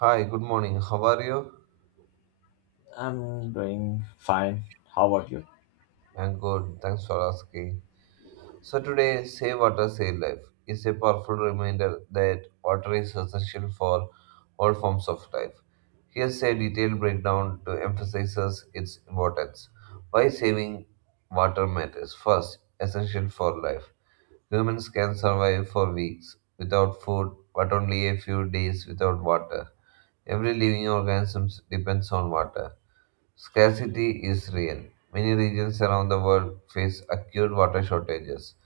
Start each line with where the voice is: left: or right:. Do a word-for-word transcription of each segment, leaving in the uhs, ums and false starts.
right: Hi, good morning. How are you?
left: I'm doing fine. How about you?
right: I'm good. Thanks for asking. So today, Save Water, Save Life is a powerful reminder that water is essential for all forms of life. Here's a detailed breakdown to emphasize its importance. Why saving water matters. First, essential for life. Humans can survive for weeks without food, but only a few days without water. Every living organism depends on water. Scarcity is real. Many regions around the world face acute water shortages.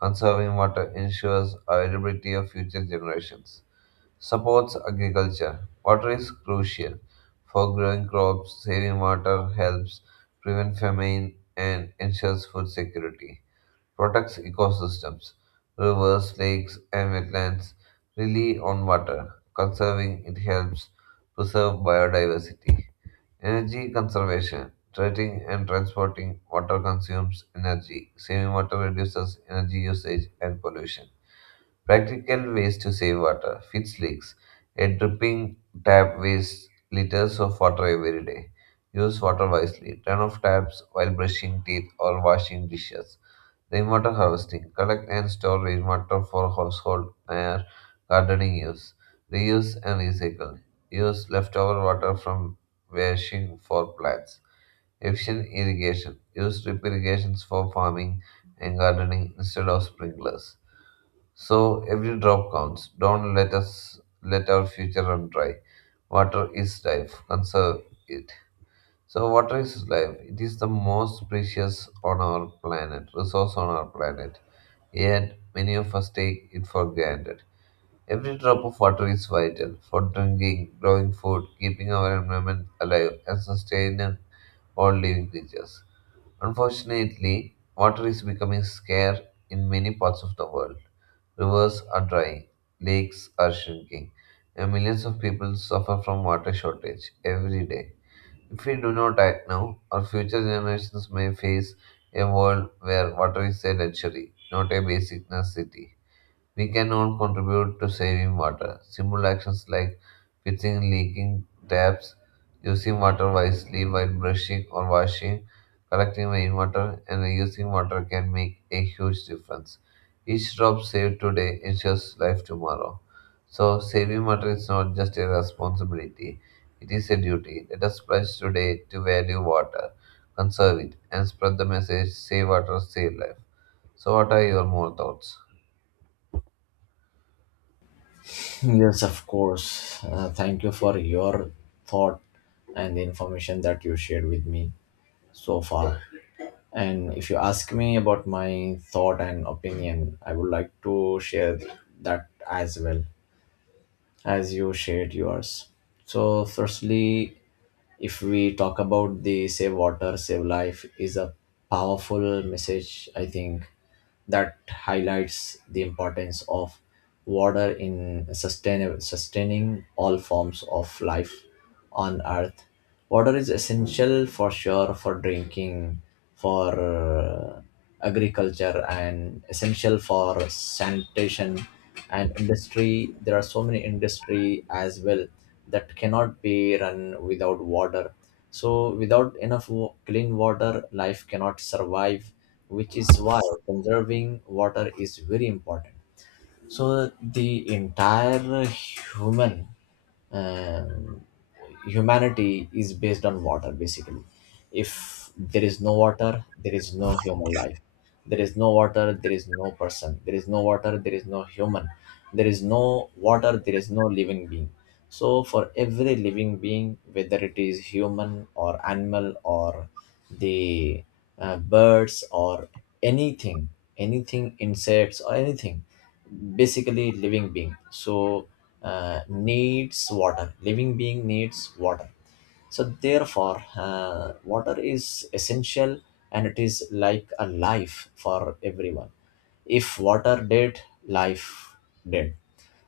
right: Conserving water ensures availability of future generations. Supports agriculture. Water is crucial for growing crops. Saving water helps prevent famine and ensures food security protects ecosystems. Rivers, lakes, and wetlands rely on water. Conserving it helps preserve biodiversity. Energy conservation. Treating and transporting water consumes energy. Saving water reduces energy usage and pollution. Practical ways to save water. Fix leaks. A dripping tap wastes liters of water every day. Use water wisely. Turn off taps while brushing teeth or washing dishes. Rainwater harvesting. Collect and store rainwater for household or gardening use. Reuse and recycle. Use leftover water from washing for plants. Efficient irrigation. Use drip irrigations for farming and gardening instead of sprinklers. So every drop counts. Don't let us let our future run dry. Water is life. Conserve it. So, water is life. It is the most precious on our planet, resource on our planet. Yet, many of us take it for granted. Every drop of water is vital for drinking, growing food, keeping our environment alive, and sustaining all living creatures. Unfortunately, water is becoming scarce in many parts of the world. Rivers are drying, lakes are shrinking, and millions of people suffer from water shortage every day. If we do not act now, our future generations may face a world where water is a luxury, not a basic necessity. We can all contribute to saving water. Simple actions like fixing leaking taps, using water wisely while brushing or washing, collecting rainwater, and reusing water can make a huge difference. Each drop saved today ensures life tomorrow. So, saving water is not just a responsibility, it is a duty. Let us pledge today to value water, conserve it, and spread the message save water, save life. So, what are your more thoughts?
left: Yes, of course. Uh, thank you for your thought and the information that you shared with me so far. And if you ask me about my thought and opinion, I would like to share that as well as you shared yours. So, firstly, if we talk about the Save Water, Save Life is a powerful message, I think that highlights the importance of water in sustain- sustaining all forms of life on earth. Water is essential for sure for drinking, for uh, agriculture, and essential for sanitation and industry. There are so many industry as well that cannot be run without water. So without enough wa- clean water, life cannot survive, which is why conserving water is very important. So the entire human um, humanity is based on water basically. If there is no water there is no human life, there is no water there is no person, there is no water there is no human, there is no water there is no living being. So for every living being, whether it is human or animal or the uh, birds or anything, anything, insects or anything, basically living being, so uh, needs water, living being needs water. So therefore uh, water is essential and it is like a life for everyone. If water dead, life dead.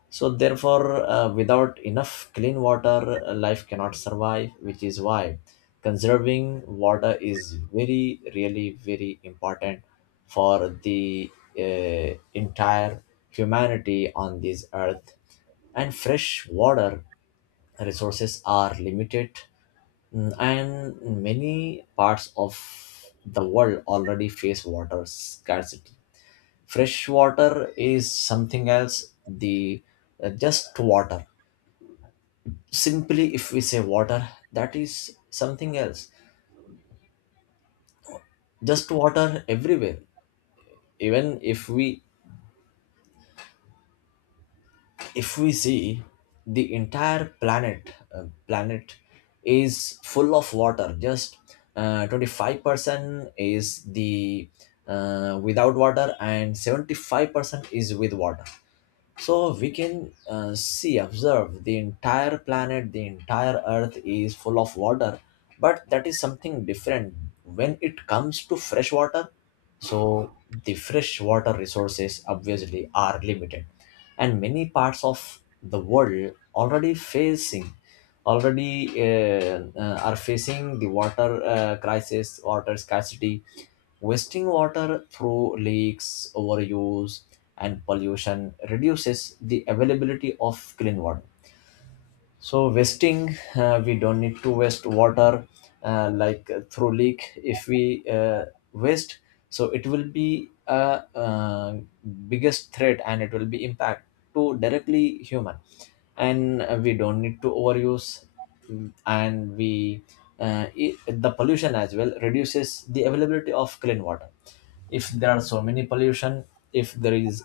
left: So, therefore, uh, without enough clean water, uh, life cannot survive, which is why conserving water is very, really, very important for the uh, entire humanity on this earth. And fresh water resources are limited, mm, and many parts of the world already face water scarcity. Fresh water is something else, the uh, just water. Simply if we say water, that is something else. Just water everywhere. Even if we, if we see the entire planet, uh, planet is full of water. Just uh, twenty-five percent is the uh, without water, and seventy-five percent is with water. So we can uh, see, observe the entire planet, the entire earth is full of water, but that is something different when it comes to fresh water. So the fresh water resources obviously are limited, and many parts of the world already facing, already uh, uh, are facing the water uh, crisis, water scarcity, wasting water through leaks, overuse, and pollution reduces the availability of clean water. So wasting, uh, we don't need to waste water uh, like uh, through leak. If we uh, waste, so it will be a uh, biggest threat and it will be impact to directly human. And uh, we don't need to overuse, mm, and we uh, I the pollution as well reduces the availability of clean water. If there are so many pollution, if there is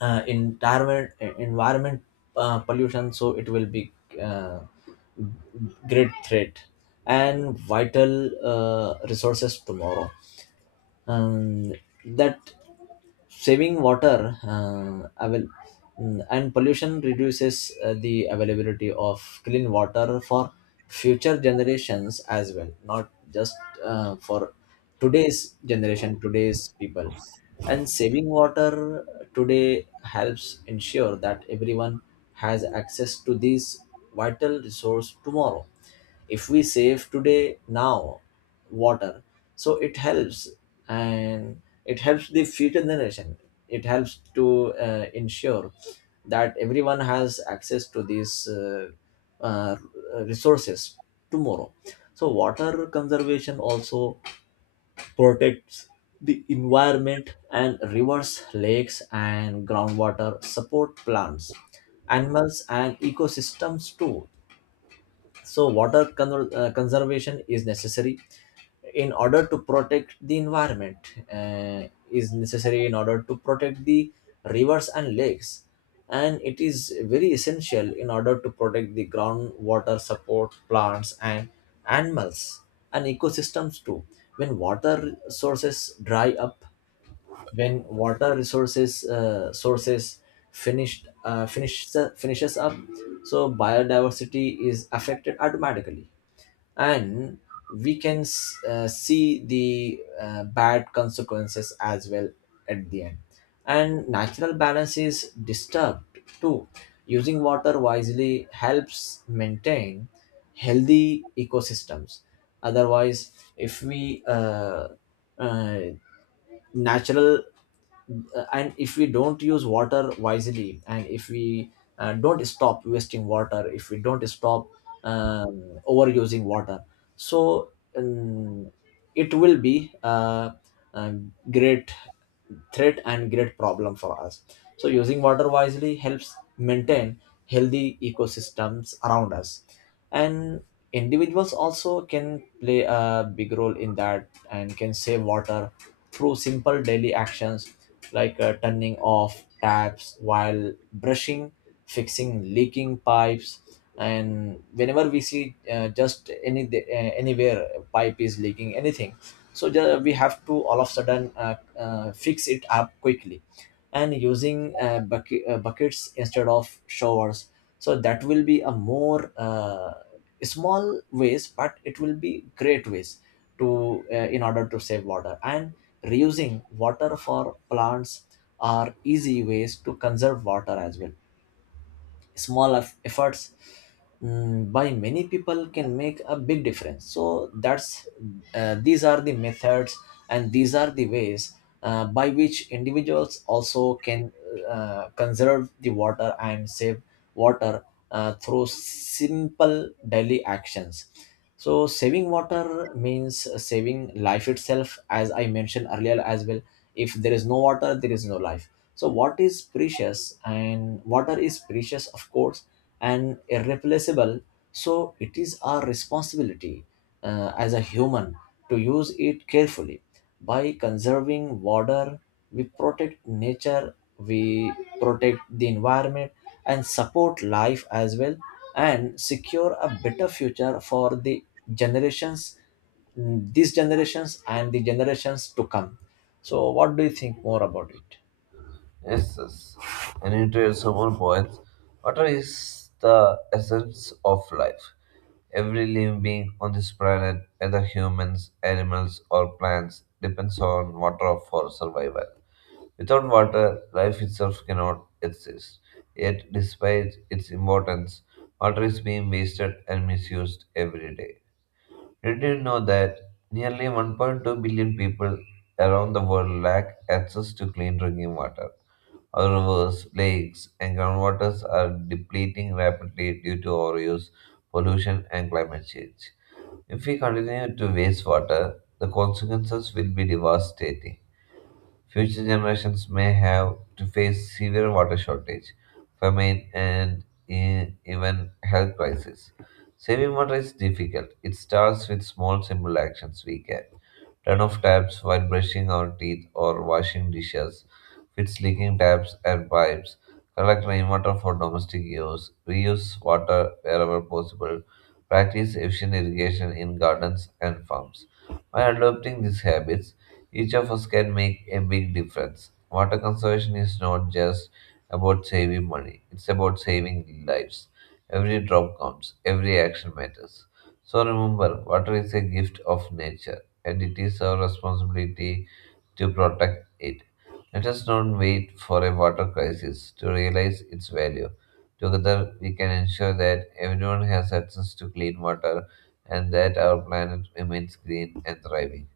left: uh, environment uh, environment uh, pollution, so it will be uh, great threat and vital uh, resources tomorrow. um, that saving water uh, avail- mm, and pollution reduces uh, the availability of clean water for future generations as well, not just uh, for today's generation, today's people. And saving water today helps ensure that everyone has access to this vital resource tomorrow. If we save today now water, so it helps, and it helps the future generation. It helps to uh, ensure that everyone has access to these uh, uh, resources tomorrow. So water conservation also protects the environment, and rivers, lakes, and groundwater support plants, animals, and ecosystems too. So water con- uh, conservation is necessary in order to protect the environment. Uh, is necessary in order to protect the rivers and lakes, and it is very essential in order to protect the groundwater, support plants and animals and ecosystems too. When water sources dry up, when water resources uh, sources finished, uh, finishes finishes up, so biodiversity is affected automatically, and we can s- uh, see the uh, bad consequences as well at the end, and natural balance is disturbed too. Using water wisely helps maintain healthy ecosystems. Otherwise if we uh, uh, natural uh, and if we don't use water wisely, and if we uh, don't stop wasting water, if we don't stop um, overusing water, so um, it will be a, a great threat and great problem for us. So using water wisely helps maintain healthy ecosystems around us. And individuals also can play a big role in that and can save water through simple daily actions, like uh, turning off taps while brushing, fixing leaking pipes, and whenever we see uh, just any uh, anywhere pipe is leaking anything, so ju- we have to all of a sudden uh, uh, fix it up quickly, and using uh, bucket, uh, buckets instead of showers. So that will be a more uh, small ways, but it will be great ways to uh, in order to save water, and reusing water for plants are easy ways to conserve water as well. Small eff- efforts mm, by many people can make a big difference. So that's uh, these are the methods and these are the ways uh, by which individuals also can uh, conserve the water and save water uh, through simple daily actions. So saving water means saving life itself, as I mentioned earlier as well. If there is no water there is no life. So what is precious, and water is precious, of course, and irreplaceable. So it is our responsibility uh, as a human to use it carefully. By conserving water, we protect nature, we protect the environment, and support life as well, and secure a better future for the generations, these generations, and the generations to come. So, what do you think more about it?
right: Yes, yes. And into your several points, water is the essence of life. Every living being on this planet, whether humans, animals, or plants, depends on water for survival. Without water, life itself cannot exist. Yet, despite its importance, water is being wasted and misused every day. Did you know that nearly one point two billion people around the world lack access to clean drinking water? Our rivers, lakes, and groundwaters are depleting rapidly due to overuse, pollution, and climate change. If we continue to waste water, the consequences will be devastating. Future generations may have to face severe water shortage, famine, and e- even health crises. Saving water is difficult. It starts with small, simple actions we can turn off taps while brushing our teeth or washing dishes, fix leaking taps and pipes, collect rainwater for domestic use, reuse water wherever possible, practice efficient irrigation in gardens and farms. By adopting these habits, each of us can make a big difference. Water conservation is not just about saving money, it's about saving lives. Every drop counts, every action matters. So remember, water is a gift of nature, and it is our responsibility to protect it. Let us not wait for a water crisis to realize its value. Together, we can ensure that everyone has access to clean water and that our planet remains green and thriving.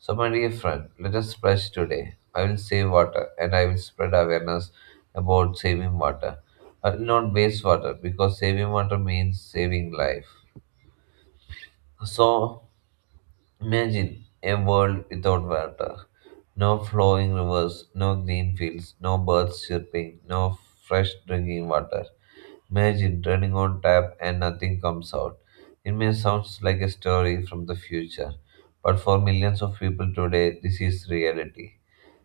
right: So, my dear friend, let us splash today. I will save water and I will spread awareness about saving water, but not waste water because saving water means saving life. So, imagine a world without water no flowing rivers, no green fields, no birds chirping, no fresh drinking water. Imagine turning on tap and nothing comes out. It may sound like a story from the future, but for millions of people today, this is reality.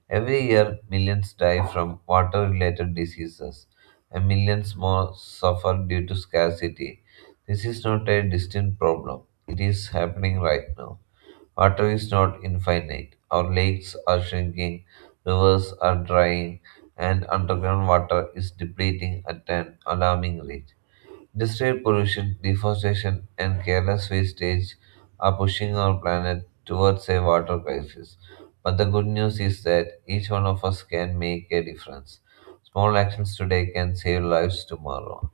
right: Every year, millions die from water related diseases, and millions more suffer due to scarcity. This is not a distant problem, it is happening right now. Water is not infinite. Our lakes are shrinking, rivers are drying, and underground water is depleting at an alarming rate. Industrial pollution, deforestation, and careless wastage are pushing our planet towards a water crisis. But the good news is that each one of us can make a difference. Small actions today can save lives tomorrow.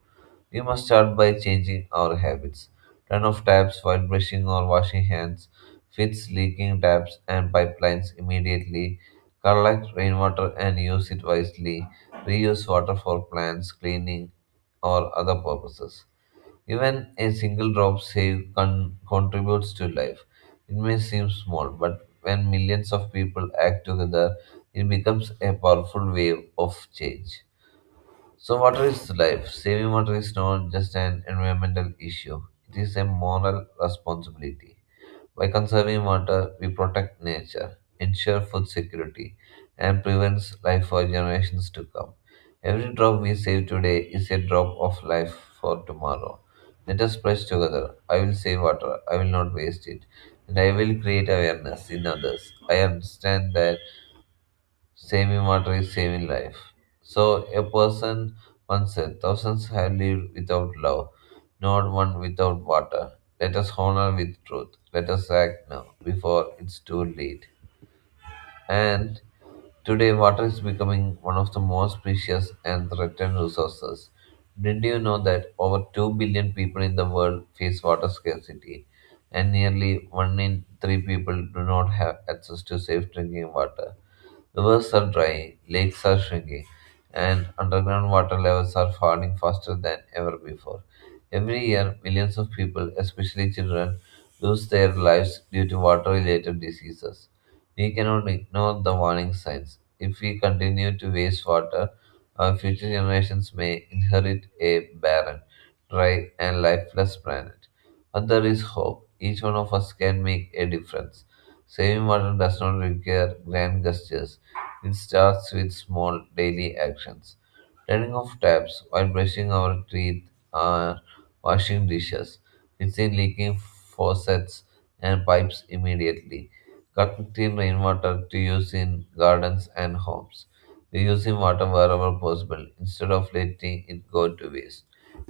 right: We must start by changing our habits. Turn off taps while brushing or washing hands. Fix leaking taps and pipelines immediately. Collect rainwater and use it wisely. Reuse water for plants, cleaning, or other purposes. Even a single drop saved con- contributes to life. It may seem small, but when millions of people act together, it becomes a powerful wave of change. So, water is life. Saving water is not just an environmental issue, it is a moral responsibility. By conserving water, we protect nature, ensure food security, and prevents life for generations to come. Every drop we save today is a drop of life for tomorrow. Let us pledge together. I will save water. I will not waste it. And I will create awareness in others. I understand that saving water is saving life. So a person once said, thousands have lived without love, not one without water. Let us honor with truth. Let us act now before it's too late. And today, water is becoming one of the most precious and threatened resources. Did you know that over two billion people in the world face water scarcity, and nearly one in three people do not have access to safe drinking water? Rivers are drying, lakes are shrinking, and underground water levels are falling faster than ever before. Every year, millions of people, especially children, lose their lives due to water related diseases. We cannot ignore the warning signs. If we continue to waste water, our future generations may inherit a barren, dry, and lifeless planet. But there is hope. Each one of us can make a difference. Saving water does not require grand gestures. It starts with small daily actions. Turning off taps while brushing our teeth or washing dishes. Instead leaking faucets and pipes immediately. Collecting rainwater to use in gardens and homes. Reusing water wherever possible instead of letting it go to waste.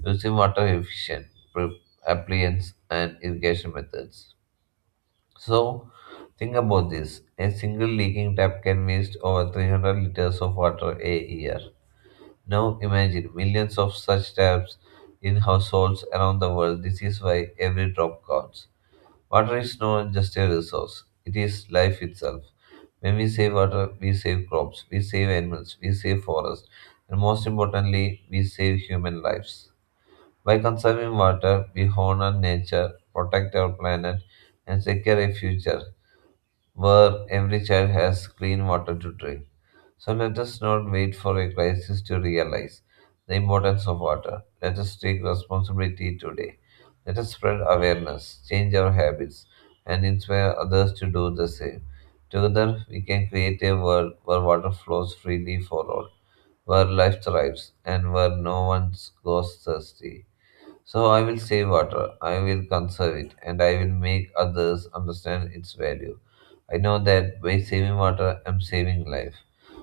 right: Using water efficient pre- appliance and irrigation methods. So, think about this. A single leaking tap can waste over three hundred liters of water a year. Now, imagine millions of such taps in households around the world. This is why every drop counts. Water is not just a resource, it is life itself. When we save water, we save crops, we save animals, we save forests, and most importantly, we save human lives. By conserving water, we honor nature, protect our planet, and secure a future where every child has clean water to drink. So let us not wait for a crisis to realize the importance of water. Let us take responsibility today. Let us spread awareness, change our habits, and inspire others to do the same. Together, we can create a world where water flows freely for all, where life thrives, and where no one goes thirsty. So I will save water, I will conserve it, and I will make others understand its value. I know that by saving water, I'm saving life.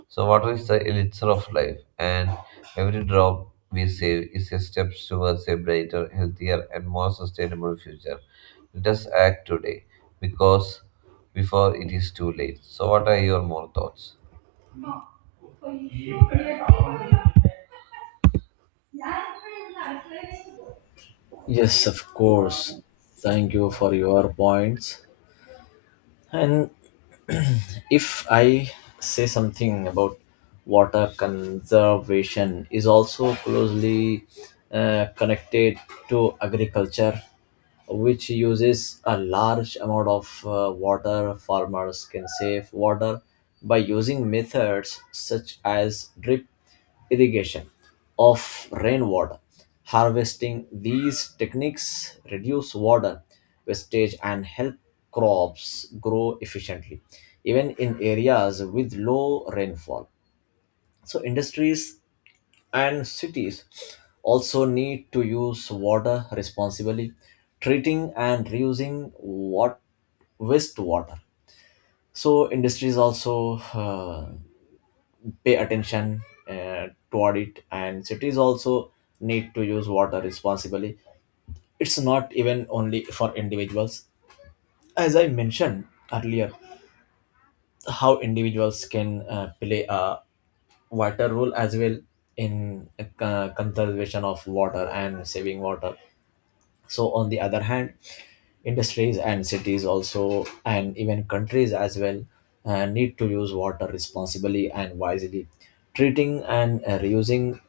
right: So water is the elixir of life, and every drop we save is a step towards a brighter, healthier, and more sustainable future. Let us act today, because before it is too late. So what are your more thoughts?
left: Yes, of course. Thank you for your points. And if I say something about water conservation, is also closely uh, connected to agriculture, which uses a large amount of uh, water. Farmers can save water by using methods such as drip irrigation of rainwater. Harvesting these techniques reduce water wastage and help crops grow efficiently, even in areas with low rainfall. So, industries and cities also need to use water responsibly, treating and reusing what wastewater. So industries also uh, pay attention uh, toward it, and cities also need to use water responsibly. It's not even only for individuals, as I mentioned earlier, how individuals can uh, play a vital role as well in uh, conservation of water and saving water. So on the other hand, industries and cities also, and even countries as well, uh, need to use water responsibly and wisely. Treating and uh, reusing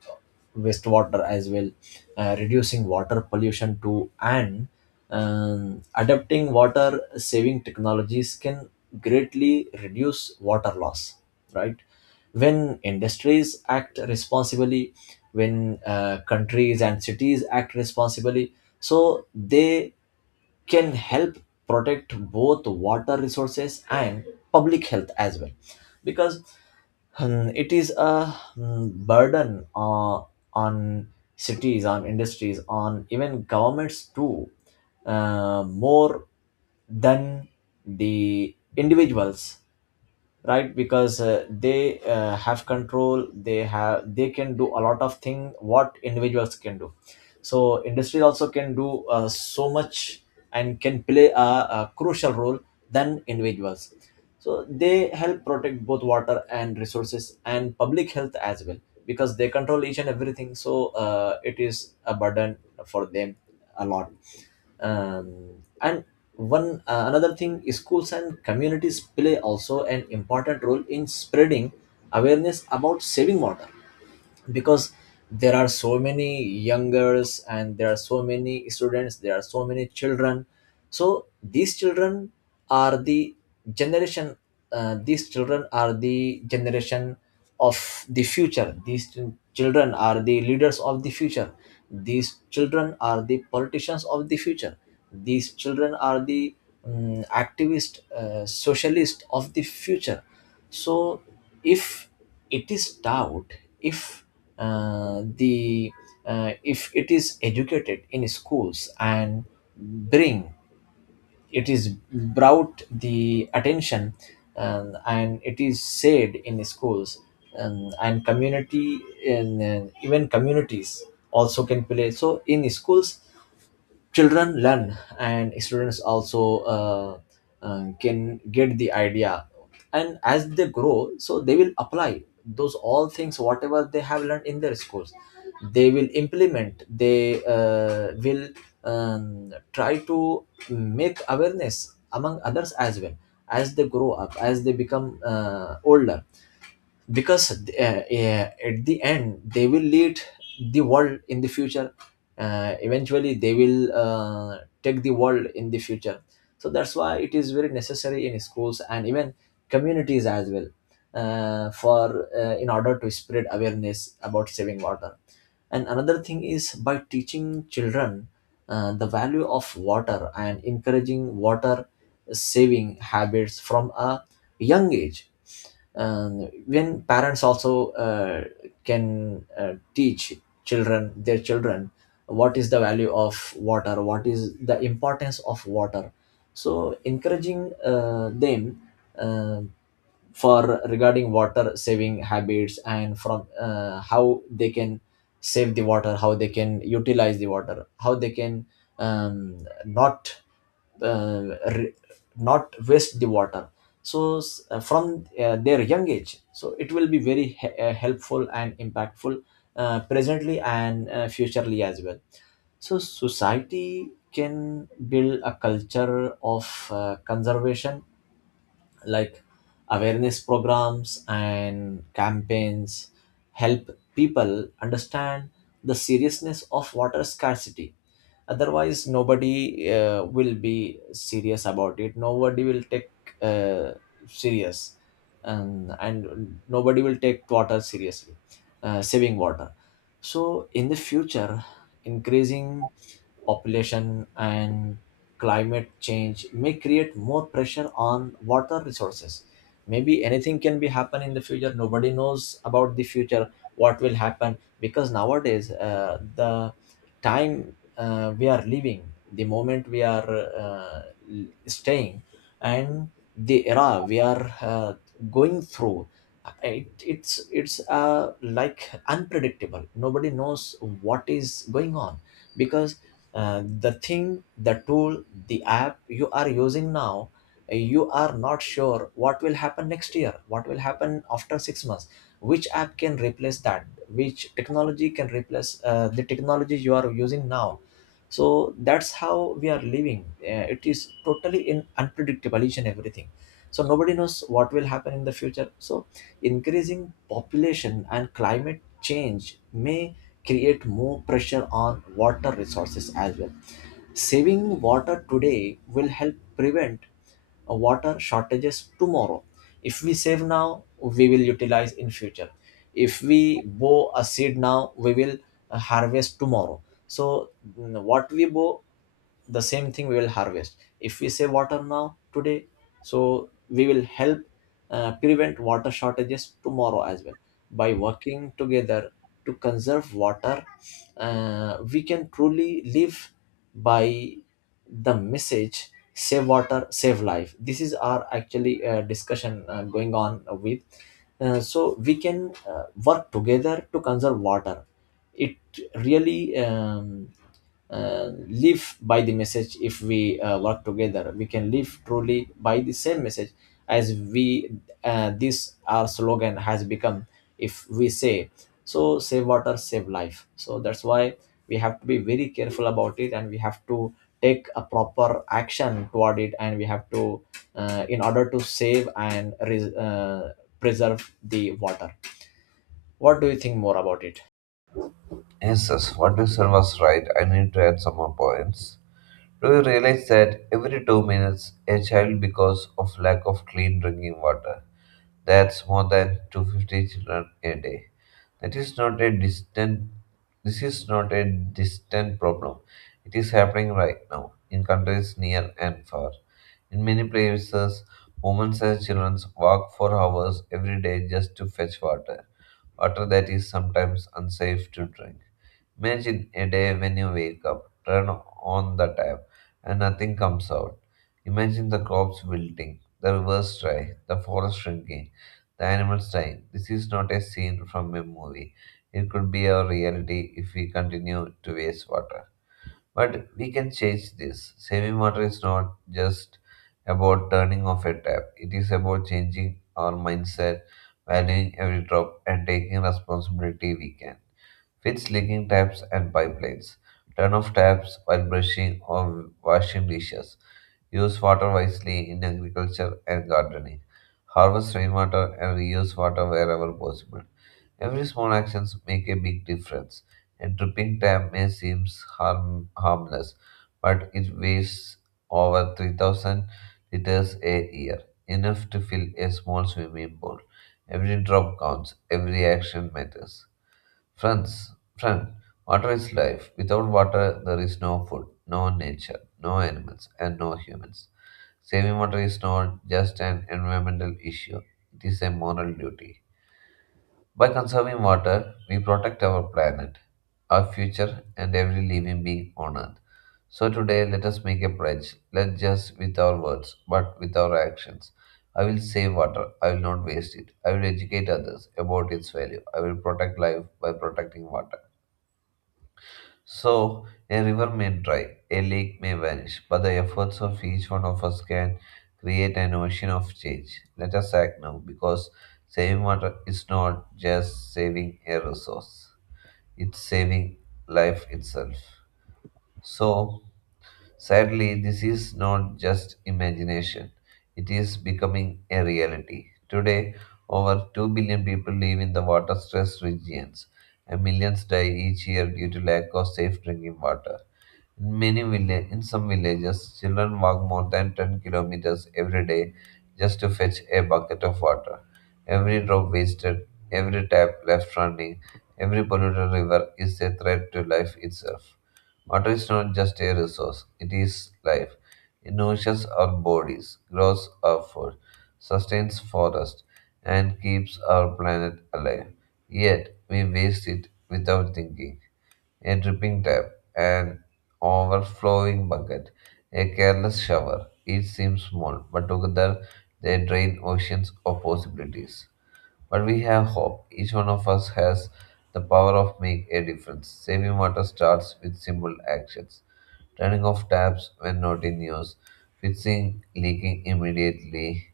left: wastewater as well, uh, reducing water pollution too, and um, adapting water saving technologies can greatly reduce water loss, right? When industries act responsibly, when uh, countries and cities act responsibly, so they can help protect both water resources and public health as well, because um, it is a um, burden uh, on cities, on industries, on even governments too, uh, more than the individuals, right? Because uh, they uh, have control, they have, they can do a lot of things what individuals can do. So industry also can do uh, so much, and can play a, a crucial role than individuals. So they help protect both water and resources and public health as well, because they control each and everything. So uh, it is a burden for them a lot. um, and one uh, another thing, schools and communities play also an important role in spreading awareness about saving water, because there are so many young girls and there are so many students, there are so many children. So these children are the generation, uh, these children are the generation of the future. These ch- children are the leaders of the future, these children are the politicians of the future, these children are the um, activist uh, socialist of the future. So if it is taught, if uh, the uh, if it is educated in schools and bring, it is brought the attention, um, and it is said in schools, um, and community, and uh, even communities also can play. So in schools children learn, and students also uh, uh, can get the idea, and as they grow, so they will apply those all things whatever they have learned in their schools. They will implement, they uh, will um, try to make awareness among others as well, as they grow up, as they become uh, older. Because uh, uh, at the end they will lead the world in the future. Uh, eventually they will uh, take the world in the future. So that's why it is very necessary in schools and even communities as well, uh, for uh, in order to spread awareness about saving water. And another thing is by teaching children uh, the value of water and encouraging water saving habits from a young age. And when parents also uh, can uh, teach children, their children, what is the value of water, what is the importance of water. So encouraging uh, them uh, for regarding water saving habits, and from uh, how they can save the water, how they can utilize the water, how they can um, not uh, re- not waste the water. So s- uh, from uh, their young age, so it will be very he- uh, helpful and impactful uh, presently and uh, futurely as well. So society can build a culture of uh, conservation, like awareness programs and campaigns help people understand the seriousness of water scarcity. Otherwise nobody uh, will be serious about it, nobody will take uh, serious, and, and nobody will take water seriously, uh, saving water. So in the future, increasing population and climate change may create more pressure on water resources. Maybe anything can be happen in the future. Nobody knows about the future what will happen, because nowadays uh, the time uh, we are living, the moment we are uh, staying, and the era we are uh, going through, uh, it, it's it's uh, like unpredictable. Nobody knows what is going on, because uh, the thing, the tool, the app you are using now, you are not sure what will happen next year, what will happen after six months, which app can replace that, which technology can replace uh, the technology you are using now. So that's how we are living. Uh, it is totally in unpredictable each and everything. So nobody knows what will happen in the future. So increasing population and climate change may create more pressure on water resources as well. Saving water today will help prevent uh, water shortages tomorrow. If we save now, we will utilize in future. If we bow a seed now, we will uh, harvest tomorrow. So mm, what we bow, the same thing we will harvest. If we save water now today, so we will help uh, prevent water shortages tomorrow as well, by working together to conserve water. Uh, we can truly live by the message, save water, save life. This is our actually uh, discussion uh, going on with. Uh, so we can uh, work together to conserve water. It really um, uh, live by the message. If we uh, work together, we can live truly by the same message, as we uh, this our slogan has become, if we say, so save water, save life. So that's why we have to be very careful about it, and we have to take a proper action toward it, and we have to uh, in order to save and res- uh, preserve the water. What do you think more about it?
right: Jesus, what you said was right. I need to add some more points. Do you realize that every two minutes a child because of lack of clean drinking water? That's more than two hundred fifty children a day. That is not a distant This is not a distant problem. It is happening right now in countries near and far. In many places, women and children walk for hours every day just to fetch water, water that is sometimes unsafe to drink. Imagine a day when you wake up, turn on the tap, and nothing comes out. Imagine the crops wilting, the rivers dry, the forest shrinking, the animals dying. This is not a scene from a movie. It could be our reality if we continue to waste water. But we can change this. Saving water is not just about turning off a tap, it is about changing our mindset, valuing every drop, and taking responsibility we can. Fix leaking taps and pipelines. Turn off taps while brushing or washing dishes. Use water wisely in agriculture and gardening. Harvest rainwater and reuse water wherever possible. Every small action make a big difference. A dripping tap may seem harm, harmless, but it wastes over three thousand liters a year, enough to fill a small swimming pool. Every drop counts, every action matters. Friends, friend, water is life. Without water, there is no food, no nature, no animals, and no humans. Saving water is not just an environmental issue, it is a moral duty. By conserving water, we protect our planet, our future, and every living being on earth. So today, let us make a pledge, not just with our words, but with our actions. I will save water. I will not waste it. I will educate others about its value. I will protect life by protecting water. So, a river may dry, a lake may vanish, but the efforts of each one of us can create an ocean of change. Let us act now, because saving water is not just saving a resource, it's saving life itself. So, sadly, this is not just imagination, it is becoming a reality. Today, over two billion people live in the water stressed regions, and millions die each year due to lack of safe drinking water. In many villa- in some villages, children walk more than ten kilometers every day just to fetch a bucket of water. Every drop wasted, every tap left running, every polluted river is a threat to life itself. Water is not just a resource, it is life. It nourishes our bodies, grows our food, sustains forests, and keeps our planet alive. Yet, we waste it without thinking a dripping tap, an overflowing bucket, a careless shower. Each seems small, but together they drain oceans of possibilities. But we have hope. Each one of us has the power of make a difference. Saving water starts with simple actions. Turning off taps when not in use, fixing leaking immediately,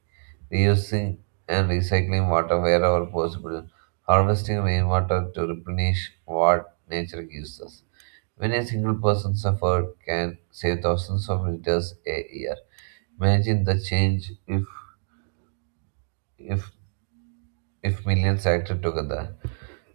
right: reusing and recycling water wherever possible, harvesting rainwater to replenish what nature gives us. When a single person's effort can save thousands of liters a year, imagine the change if if if millions acted together.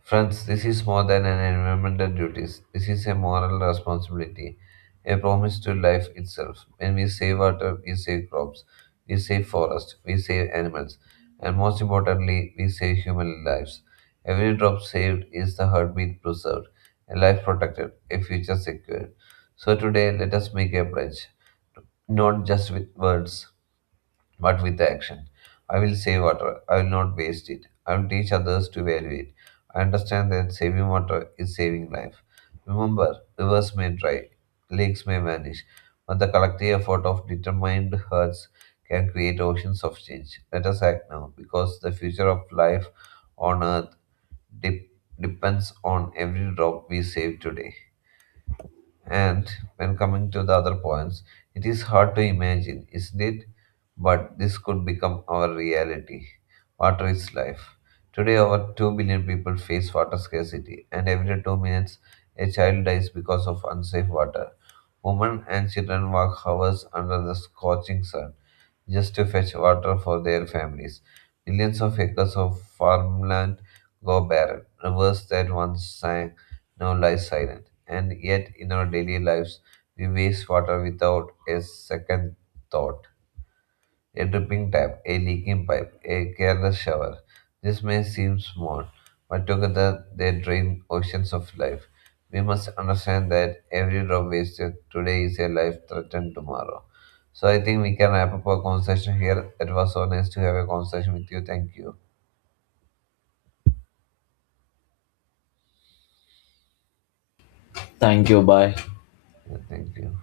right: Friends, this is more than an environmental duty. This is a moral responsibility, a promise to life itself. When we save water, we save crops, we save forests, we save animals, and most importantly, we save human lives. Every drop saved is the heartbeat preserved, a life protected, a future secured. So today, let us make a pledge, not just with words, but with the action. I will save water. I will not waste it. I will teach others to value it. I understand that saving water is saving life. Remember, rivers may dry, lakes may vanish, but the collective effort of determined hearts can create oceans of change. Let us act now, because the future of life on earth dep depends on every drop we save today. And when coming to the other points, it is hard to imagine, isn't it? But this could become our reality. Water is life. Today, over two billion people face water scarcity, and every two minutes, a child dies because of unsafe water. Women and children walk hours under the scorching sun just to fetch water for their families. Millions of acres of farmland go barren. Rivers that once sang now lie silent. And yet, in our daily lives, we waste water without a second thought a dripping tap, a leaking pipe, a careless shower. This may seem small, but together they drain oceans of life. We must understand that every drop wasted today is a life threatened tomorrow. So I think we can wrap up our conversation here. It was so nice to have a conversation with you. Thank you.
left: Thank you, bye.
right: Yeah, thank you.